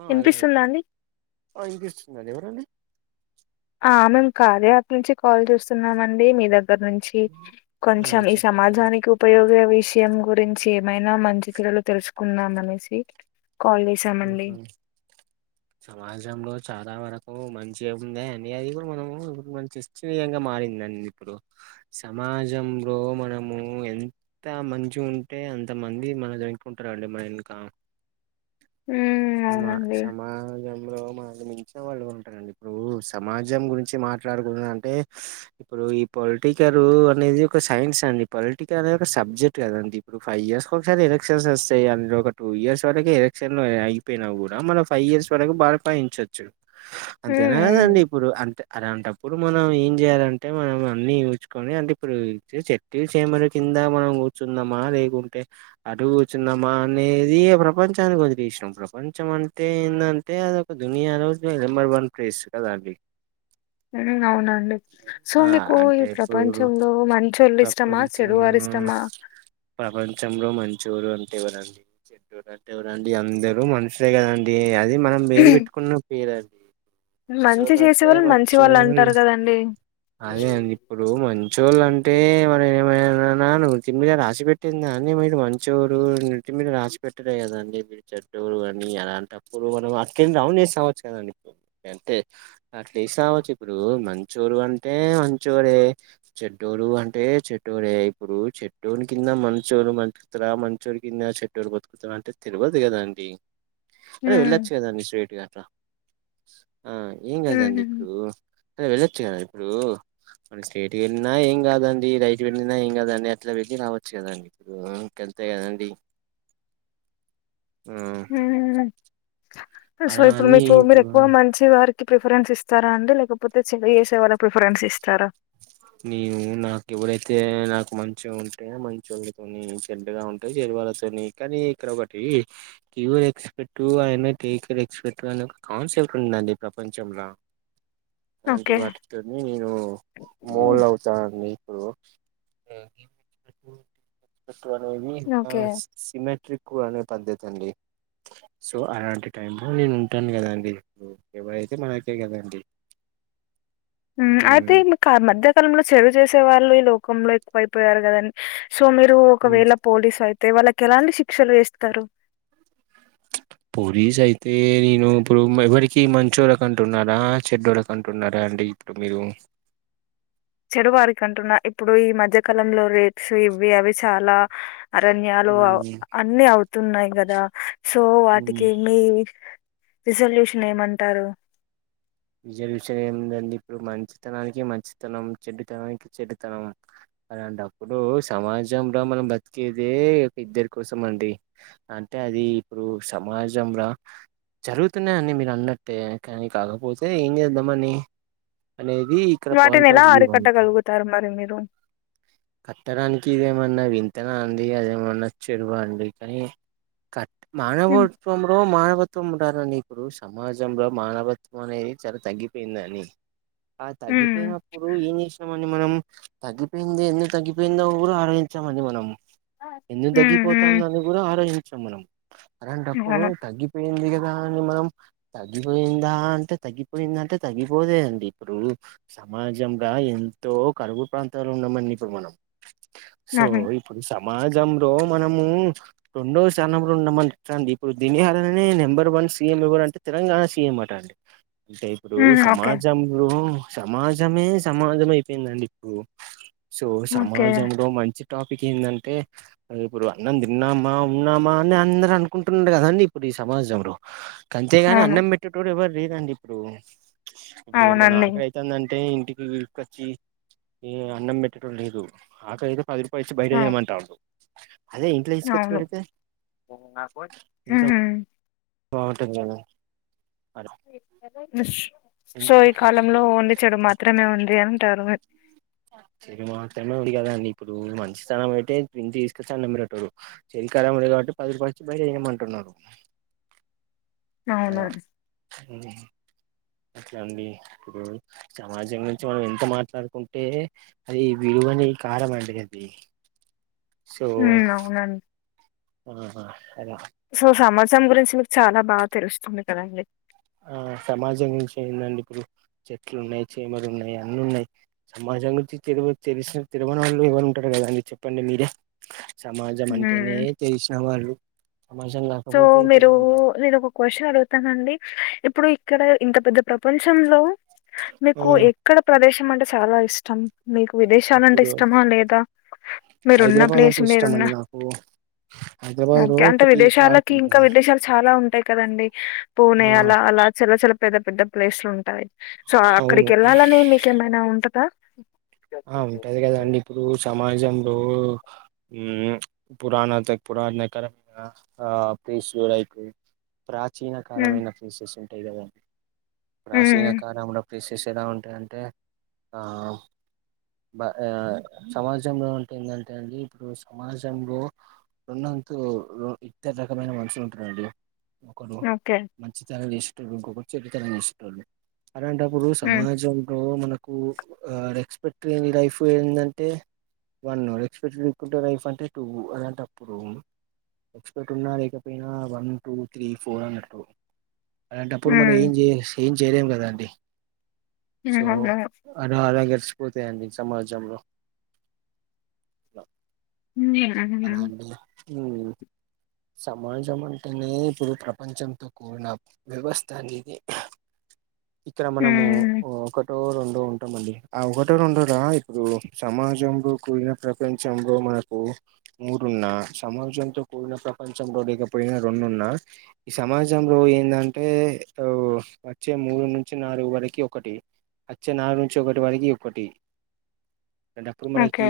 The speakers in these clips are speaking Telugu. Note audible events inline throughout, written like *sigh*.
ఆ అదే వినిపిస్తుందా అండి ఇంక ఇస్తుందండి ఎవరండి ఆ మేము కార్య యాప్ నుంచి కాల్ చేూస్తున్నాంమండి మీ దగ్గర ద్గ నుంచి ఆ కొంచెం ఈ చెప్పారండి సమాజానికి ఉపయోగ విషయం గు గురించి ఏమైనా మంచి చేడులు తెలుసుుకున్నాం అనేసి కాల్ చేసామండి సమాజంలో చాలా వరకు ఓ మంచిగాముంది అని అది కూడా మనము ఇప్పు మన చనీయంగా మారిందండి ఇప్పుడు స సమాజంలో మనము ఎంత మంచి ఉంటే అంత మంది మన దగ్గర ఉంటారు అండి ఇంకా ఉమ్ అవునండి సమాజంలో మించిన వాళ్ళు ఉంటారండి ఇప్పుడు సమాజం గురించి మాట్లాడుకు అంటే ఇప్పుడు ఇపో పొలిటికల్ అనేది ఒక సైన్స్ అండి పొలిటికల్ అనేది ఒక సబ్జెక్ట్ కదండి ఇప్పుడు ఫైవ్ ఇయర్స్ ఒకసారి ఎలక్ష ఎలక్షన్స్ వస్తాయి ఒక టూ ఇయర్స్ వరకుర్ ఎలక్షన్ చెయిినా కూడా మన ఫైవ్ ఇయర్స్ వరకు బాగా ఫయించచ్చు ఉమ్ అంతేనా కదండి ఉమ్ ఇప్పుడు అంతే అలా అంటప్పుడు ఇప్పుడు మనం ఏం చెయాలంటే మనం అన్ని చూసుుకొని అంటే ఇప్పుడు చెట్ చేమలు కింద మనం కూర్చున్నామా లేకుంటే అటు కూర్చున్నామా అనేది ప్రపంచానీకి వదిలేసినము ప్రపంచం అంటే ఏంటంటే అదొక దునియాలో నెంబర్ వన్ ప్లేస్ కదా అండి అవునండి సో ఆ మీకు ఈ అంటే ఇప్పుడు ప్రపంచంలో మంచోళ్ళు ఇష్టమా ప్రపంచం చెడువారి ఇష్టమా మా ప్రపంచంలో మం చోలు అంటే ఎవరండి చుట్టూరు అంటే ఎవరండి అందరుూ మనుషులే కదండి అ అది మనం వేరు పెట్టుకున్న పేరు అది మంచి చేసే వాళ్ళు మంచి వాళ్ళు అంటారు కదండి అదే అండి ఇప్పుడు మంచోళ్ళు అంటే మనం ఏమ నృతిమ్మిడి రాసి పెెట్టిందా అని మీరు మంచూరు నర్ తమ్మిడి రాసి పెెట్టడే కదాండి విచ ఎవిరి వన్ నీ అలాంటప్పుడు మనం అతికింద ఉన్నెస్ *unintelligible* ఇపుడు మంచూరు అంటే మంచోరే చెడ్డోరు అంటే చెడోరే ఇప్పుడు చెట్ డోన్ కింద మంచోరు మతుకుతర మంచోరు కింద చెడ్డోరు బతుకుతార అంటే తిరువదు కదా అండి అరే వెళ్ళొచ్చు ఉమ్ కదండి స్ట్రెయిట్ గట్ల ఆ ఏం ఉమ్ కదండి ఇప్పుడు అయినా వెళ్ళొచ్చు కదా ఇప్పుడు మన స్ట్రేట్ వెళ్ళినా ఏం కాదండి రైట్ వెళ్ళినా ఏం కాదండి అట్లా వెళ్ళి రావచ్చు కదండి ఇప్పుడు ఇక్ అంతే కదండి ఆ ఉమ్ ఉమ్. సో అలా ఇప్పుడు అని మీకు మీరు ఇప్పుడు ఎక్కువ మంచి వారికి ప్రిఫరెన్స్ ఇస్తారా అండి లేకపోతే చెడు చేేసే వాళ్ళకి ప్రిఫరెన్స్ ఇస్తారా నీవు నాకువడైతే నాకు మంచిగా ఉంటాయ మంచోడితోని చెడ్డగా ఉంటే చె వాళతోని కానీ ఇక్కడ ఒకటి క్యూర్ ఎక్స్ పెట్టు ఆయన టేకర్ ఎక్స్ పెట్టు అని ఒక కాన్సెప్ట్ ఉందండి ప్రపంచంల అలాంటి ఓకే వాటితోని నేను హ్మ్. మోల్ అవుతాన్ నే ఇపుడు టు అనేది ఆ ఓకే సిమెట్రికు అనే పద్ధతి అండి సో అలాంటి టైం లో నేను ఉంటాను కదండి ఇపుడు ఎవరైతే మనకే కదండి ఊ ఉమ్. అయితే ఈమ కార్ మధ్యకాలంలో సేవ చేసే వాళ్లే ఈ లోకంలో ఎక్కువైపోయారు కదని సో మీరు ఉమ్. ఒకవేళ పోలీసు అయితే వాళ్ళకి ఎలాంటి శిక్షలు వేస్తారు పోలీస్ అయితే నేను ఇప్పుడు ఎవరికి మంచోరకంటున్నారా చెడోరకుంటున్నారా అండి ఇప్పుడు మీరు చెడు వారిక అంటున్నా ఇప్పుడు ఈ మధ్యకాలంలో రేట్స్ ఇవి అవి చాలా అరణ్యాలు అన్ని అవుతున్నాయి కదా సో వాటికి మీ రిసల్యూషన్ ఏమంటారు రిసెల్యూషన్ విషయం ఏముందండి ఇప్పుడు మంచితనానికి మంచితనం చెడ్డుతనానికి చెడ్డుతనం అలాంటే అప్పుడు సమాజంల మనం బతికేది ఒక ఇద్దరి కోసం అండి అంటే అది ఇప్పుడు సమాజంల జరుగుతున్నాయి అని మీరు అన్నట్టే కానీ కాకపోతే ఏ ఏంజెద్దమనీ వాటిని ఎలా ఆరికట్ట కలుగుతారు మరి మీరు కట్టడానికి ఇదేమన్నా వింతన అండి అదేమన్నా చెరువు అండి కానీ కట్ హ్మ్ మానవత్వంలో మానవత్వం టారని ఇప్పుడు సమాజంలో మానవత్వం అనేది చాలా తగ్గిపోయిందని ఆ హ్మ్ తగ్గిపోయినప్పుడు ఏం చేసినామండీ మనం తగ్గిపోయింది ఏంది తగ్గిపోయింద కూడా ఆలోచించామ అండి మనం ఎందు ఉమ్ తగ్గిపోతాంద ఉమ్ అని కూడా ఆరోచించాం మనం అలాంటప్పుడు అవును తగ్గిపోయింది గద దాని మనం తగ్గిపోయిందా అంటే తగ్గిపోయిందా అంటే తగ్గిపోలేదండి ఇప్పుడు సమాజంగా ఎంతో కరువు ప్రాంతాలు ఉన్నామండి ఇప్పుడు మనం సో అవును ఇప్పుడు మా జ్ర మనము రెండో స్థానం రండమని చెండి ఇప్పుడు దనిహారనే నెంబర్ వన్ సీఎం ఎవరుంటే తెలంగాణ సీఎం అట అండి అంటే ఇప్పుడు ఉమ్ ఓకే సమాజంలో సమాజమే సమాజం అయిపోయిందండి ఇప్పుడు సో ఓకే సమాజంలో మంచి టాపిక్ ఏంటంటే ఇప్పుడు అన్నం తిన్నామా ఉన్నామా అని అందరు అనుకుంటున్నారు కదండి ఇప్పుడు ఇది సమాజం బ్రో అంతేగాని అవును అన్నం పెట్టేటోడు ఎవరు లేదండి ఇప్పుడు ఇప్పుడు ఎవరికన్నా అవునండి ఆకలి అతుందంటే టిపి కచ్చి అన్నం పెట్టెటోడ లేడు ఆకయితే పది పైస్ బయట ఏ ఉమ్, మంటావ్ బ్రో అదే ఇంట్ల తీసుకచ్చి అవును పెడితే తింటాం ఉమ్ బగుటంద సో ఈ కాలంలో ఉండి చెడు మాత్రమే ఉంది అంటారు సర మాకు స్మ ఇడి కదాండి ఇప్పుడు మంచి స్థానం అయితేంచి తీసుకొస్తాం నంమరటడు ఈ కరముంది కాబట్టి పదురు పచ్చి బయలుేయమంటున్నారు అవును అ అట్లా అండి ఇప్పుడు సమాజం నుంచి మనం ఎంత మాట్లాడుకుంటే అది వీరు కార మడింది ఉ అవునండి ఆ సో సంవసరం గురించి మీకు చాలా బాగా తెలుస్తుంది కదండి ఆ సమాజం గురించి అయిందండి ఇప్పుడు చెట్లు ఉన్నాయి చీమరు ఉన్నాయి అన్న ఉన్నాయి సమాజ జం గురించి తెరు తెసిన తిరుమణ వాళ్ళు ఎవరు ఉంటారు కదా అండి చెప్పండి మీరే సమాజం అంటేనే ఉమ్ తెలిసిన వాళ్ళు సమాజం సో కాకపోతే మీరు తెలియని వాళ్ళు. నేను ఒక క్వశ్చన్ అడుగుతానండి ఇప్పుడు ఇక్కడ ఇంత పెద్ద ప్రపంచంలో మీకు ఎక్కడ ప్రదేశం అంటే చాలా ఇష్టం మీకు విదేశాలంటే ఇప్పుడు ఇష్టమా లేదా మీరున్న హైదరాబాద్ ప్లేస్ అంటే ఇష్టం మీరున్న అండి నాకు హైదరాబాద్ లో ఓకే అంటే ఒకటి విదేశాల పార్క్ ఇంకా ఉంటుంది విదేశాలు చాలా ఉంటాయి కదండి ఆ పూనే అలా అలా చాలా పెద్ద పెద్ద ప్లేస్లు ఉంటాయి సో అక్కడికి అవును వెళ్ళాలని మీకేమైనా ఉంటదా ఆ ఉంటది కదాండి ఇప్పుడు సమాజంలో పురాణ త పురాణ నకరమ పేశూయిపో ప్రాచీన హ్మ్. కాలమైన ఫసెస్ ఉంటావ ప్రాచీన హ్మ్. కాలంంలో ఫీషెస్ ఎలా ఉంటాయ అంటే బ సమాజంలో ఉంటుంటంటే అండి ఇప్పుడు సమాజంలో రెన్నతు ఇద్దర రకమైన మనుషులు ఉంటారండి ఒకరు ఓకే. మంచి తరం ఇష్టోడు ఇంకొకరు చెట్టుతరలి ఇష్టోలు అలాంటప్పుడు హ్మ్. సమాజంలో మనకు ఆ ఎక్స్పెక్ట్ చేడి లైఫ్ ఏంటంటే వన్ అవర్ ఎక్స్పెక్టెడ్కుంటే రైఫ్ అంటే టూ అలాంట అప్పుడు ఎక్స్పట్ ఉన్నా లేకపోయినా వన్ టూ త్రీ ఫోర్ అన్నట్టు అలాంటే అప్పుడు మనం హ్మ్. ఏం ఏం చేయలేం కదా అండి హ్మ్. సో అవును. అలా అలాగ పోతేయాండి స మజమలో హ్మ్. ఉ సమాజం అంటేనే ఇప్పుడు ప్రపంచంతో కూడిన వ్యవస్థ అనేది ఇక్కడ మనము హ్మ్. ఒకటో రెండో ఉంటామండి ఆ ఒక ఒకట్ట రెండడురా ఇప్పుడు సమాజంలో కూడిన ప్రపంచంలో మనకు మూడున్నా సమాజంతో కూడిన ప్రపంచంలో ర లేకపోడిన రెండున్నా ఈ సమాజంలో ఏంటంటే వచ్చే మూడు నుంచి నాలుగు వరకి ఒకటి వచ్చే నగు నుంచి ఒకటి వరకి ఒకటి అంటప్పుడు మనకి ఓకే.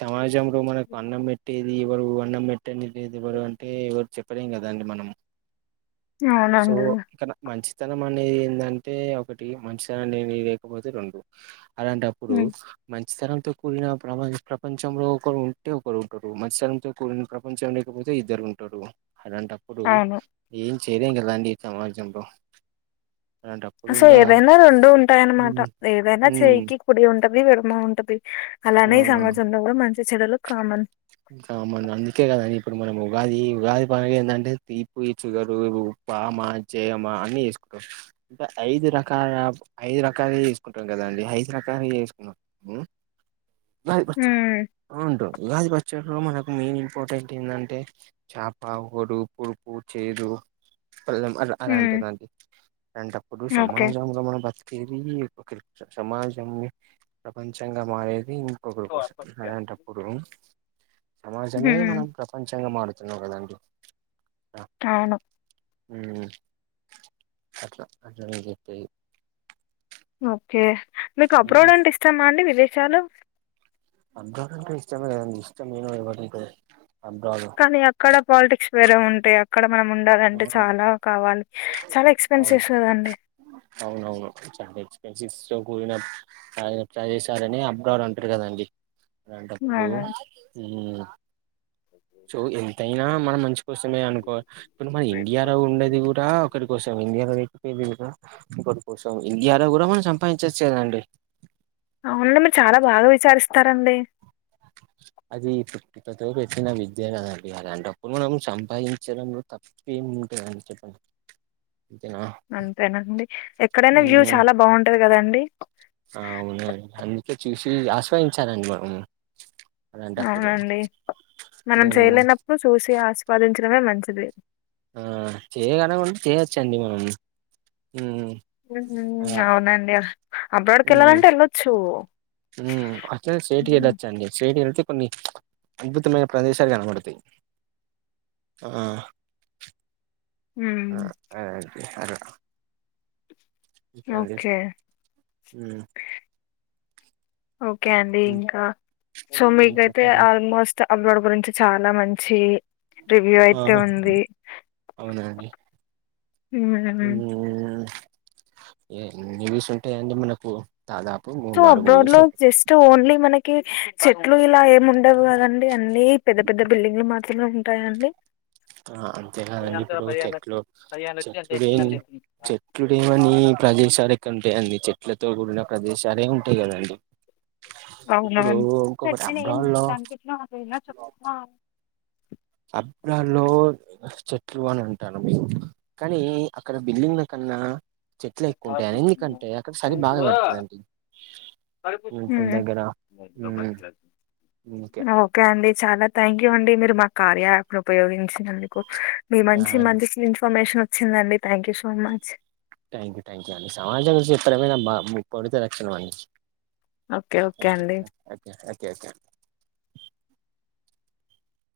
సమాజంలో మనకు అన్నం పెట్టే ఎవరు అన్నం పెట్టండి లేదు ఎవరు అంటే ఎవరు చెప్పలేం కదండి మనం సో అవునండి. ఇంకా మంచి స్తనం అనేది ఏంటంటే ఒకటి మంచితనం అనేది లేకపోతే రెండు అలాంటప్పుడు హ్మ్. మంచి స్ కూన ప్ర ప్రపంచంలో ఒక ఉంటే ఒక ఉంటరు మంచి స్ర కూ ప్రపంచంలో ఇద్దరు ఉంటారు అలాంటప్పుడు అవును. ఏం చేయలేం కదాండి ఈ సమాజంలో అ అలాంటప్పుడు సో ఇంకా ఏదైనా రొండు ఉంటాయన్నమాట ఉమ్ ఏదైనా ఉమ్ చేయికి కుడి ఉంటది విడమ ఉంటది అలానే ఈ ఆ సమాజంలో కూడా మంచి చెడులు కామన్ ఇంకా మనం అందుకే కదండి ఇప్పుడు మనం ఉగాది ఉగాది ప ఏంటంటే తీపు చుగరు పామా చేయమా అన్ని తీసుకుంటాం అంటే ఐదు రకాల ఐదు రకాలు తీసుకుంటాం కదా ండి ఐదు రక చేసుకున్నా హ్మ్. *unintelligible* ఫక్చర్లో మనకు మెయిన్ ఇంపార్టెంట్ ఏంటంటే చేప గడు పురుపు చేదు అలాంటి హ్మ్. అలాంటి అలాంటప్పుడు ఓకే. సమాజ మన బతకేది ఒక సమాజంన్ని ప్రపంచంగా మారేది ఒక్కొక్కరు క్వశ్చన్ అలాంటప్పుడు సమాజమే హ్మ్. మనం ప్రపంచంగా మారుతు కదడి అవును అట్లా అట్ చెప్పాయి ఓకే. మీకు అబార్డ్ అంటే ఇస్తామా అండి విదేశాలు అప్ బ్రాడ్ అంటే ఇష్టమ ఇష్టంను అంట కానీ అక్కడ పాలిటిక్స్ వేరే ఉంటాయి అక్కడ మనం ఉండాలింటే చాలా కావాలి చాలా అవును ఎక్స్‌పెన్సివ్స్ గదండీ! అవునవును చ ఎక్స్పెన్సస్ కూడిన చేసారని అప్డౌర్ అంటారు కదండి అలాంటప్పుడు అవును. సో ఎంతయినా మనం మంచి కోసమే అనుకోలి ఇప్పుడు మన ఇండియాలో ఉండేది కూడా ఒకక్కడి కోసం ఇంది ఇటి కోసం ఇరో కూడా మనం సంపాదించచ్చదండి అవున మీరు చాలా బాగా విచారిస్తారండి అది ఇప్పుడు ఇప్పతో పెట్న విద్య అనేండి అలాంటప్పుడు మనం సంపాదించడంలో తప్ప ఏ అంతే అండి చెప్పండి ఇనా అంతేనండి. ఎక్కడైనా వ్యూ చాలా బాగుంటది కదండి అవునండి అందుకే చూసి ఆశవాయించాలండి మన అవునండి మనం హ్మ్ చేయలేనప్పుడు చూసి ఆస్వాదించడమే మంచిది ఆ చేయగనకుండా చేయొచ్చండి మనల్ని అవునండి అబ్రాడ్కి వెళ్ళాలంటే వెళ్ళొచ్చు ఉ అచ్చ సేఠ వెద ఉమ్ వచ్చండి సేఠ కొన్ని అద్భుతమైన ప్రదేశాలు కనబడతాయి ఆహా ఉమ్, అ అగే అలా చది ఓకే ఓకే అండి ఇంకా సో హ్మ్ మీకైతే చెప్పండి ఆల్మోస్ట్ అబ్రాడ్ గురించి చాలా మంచి రివ్యూ అయితే ఆహా ఉంది అవునండి హు ఏవిస్ంటాయి అండి మనకు దాదాపు మూడు సో నాలుగు అబ్రోడ్ వ్యూస్ లో ఉంటాయి జస్ట్ ఓన్లీ మ చెట్లు ఇలా ఏమి ఉండవు కదండి అన్ని పెద్ద పెద్ద బిల్డింగ్లు మాత్రమే ఉంటాయండి ఆ అంతేలాదండి ఇప్పుడు చెట్లు చెట్లుడు ఏ చెట్లుడేమని ప్రదేశాలు ఎక్కడ ఉంటాయండి చెట్టు చెట్లతో కూడిన ప్రదేశాలే ఉంటాయి కదాండి. అవునా అబ్రాల్లో అబ్రాడ్ లో చెట్లు అని అంటాను కానీ అక్కడ బిల్డింగ్ కన్నా ఆ చెట్లు ఎక్కువ ఉంటాయిని ఎందుకంటే అక్కడ చలి బాగా పెడుతుందండి ఉ. ఓకే అండి చాలా థ్యాంక్ యూ అండి మీరు మా కార్య యాప్ ఉపయోగించినందుకు మీ మంచి మంచి ఇన్ఫర్మేషన్ వచ్చిందండి thank you so much thank you thank you అండి సమాజం గురించి చెప్పడమే నా పొడితే లక్షణం అండి ఓకే ఓకే అండి. Okay okay okay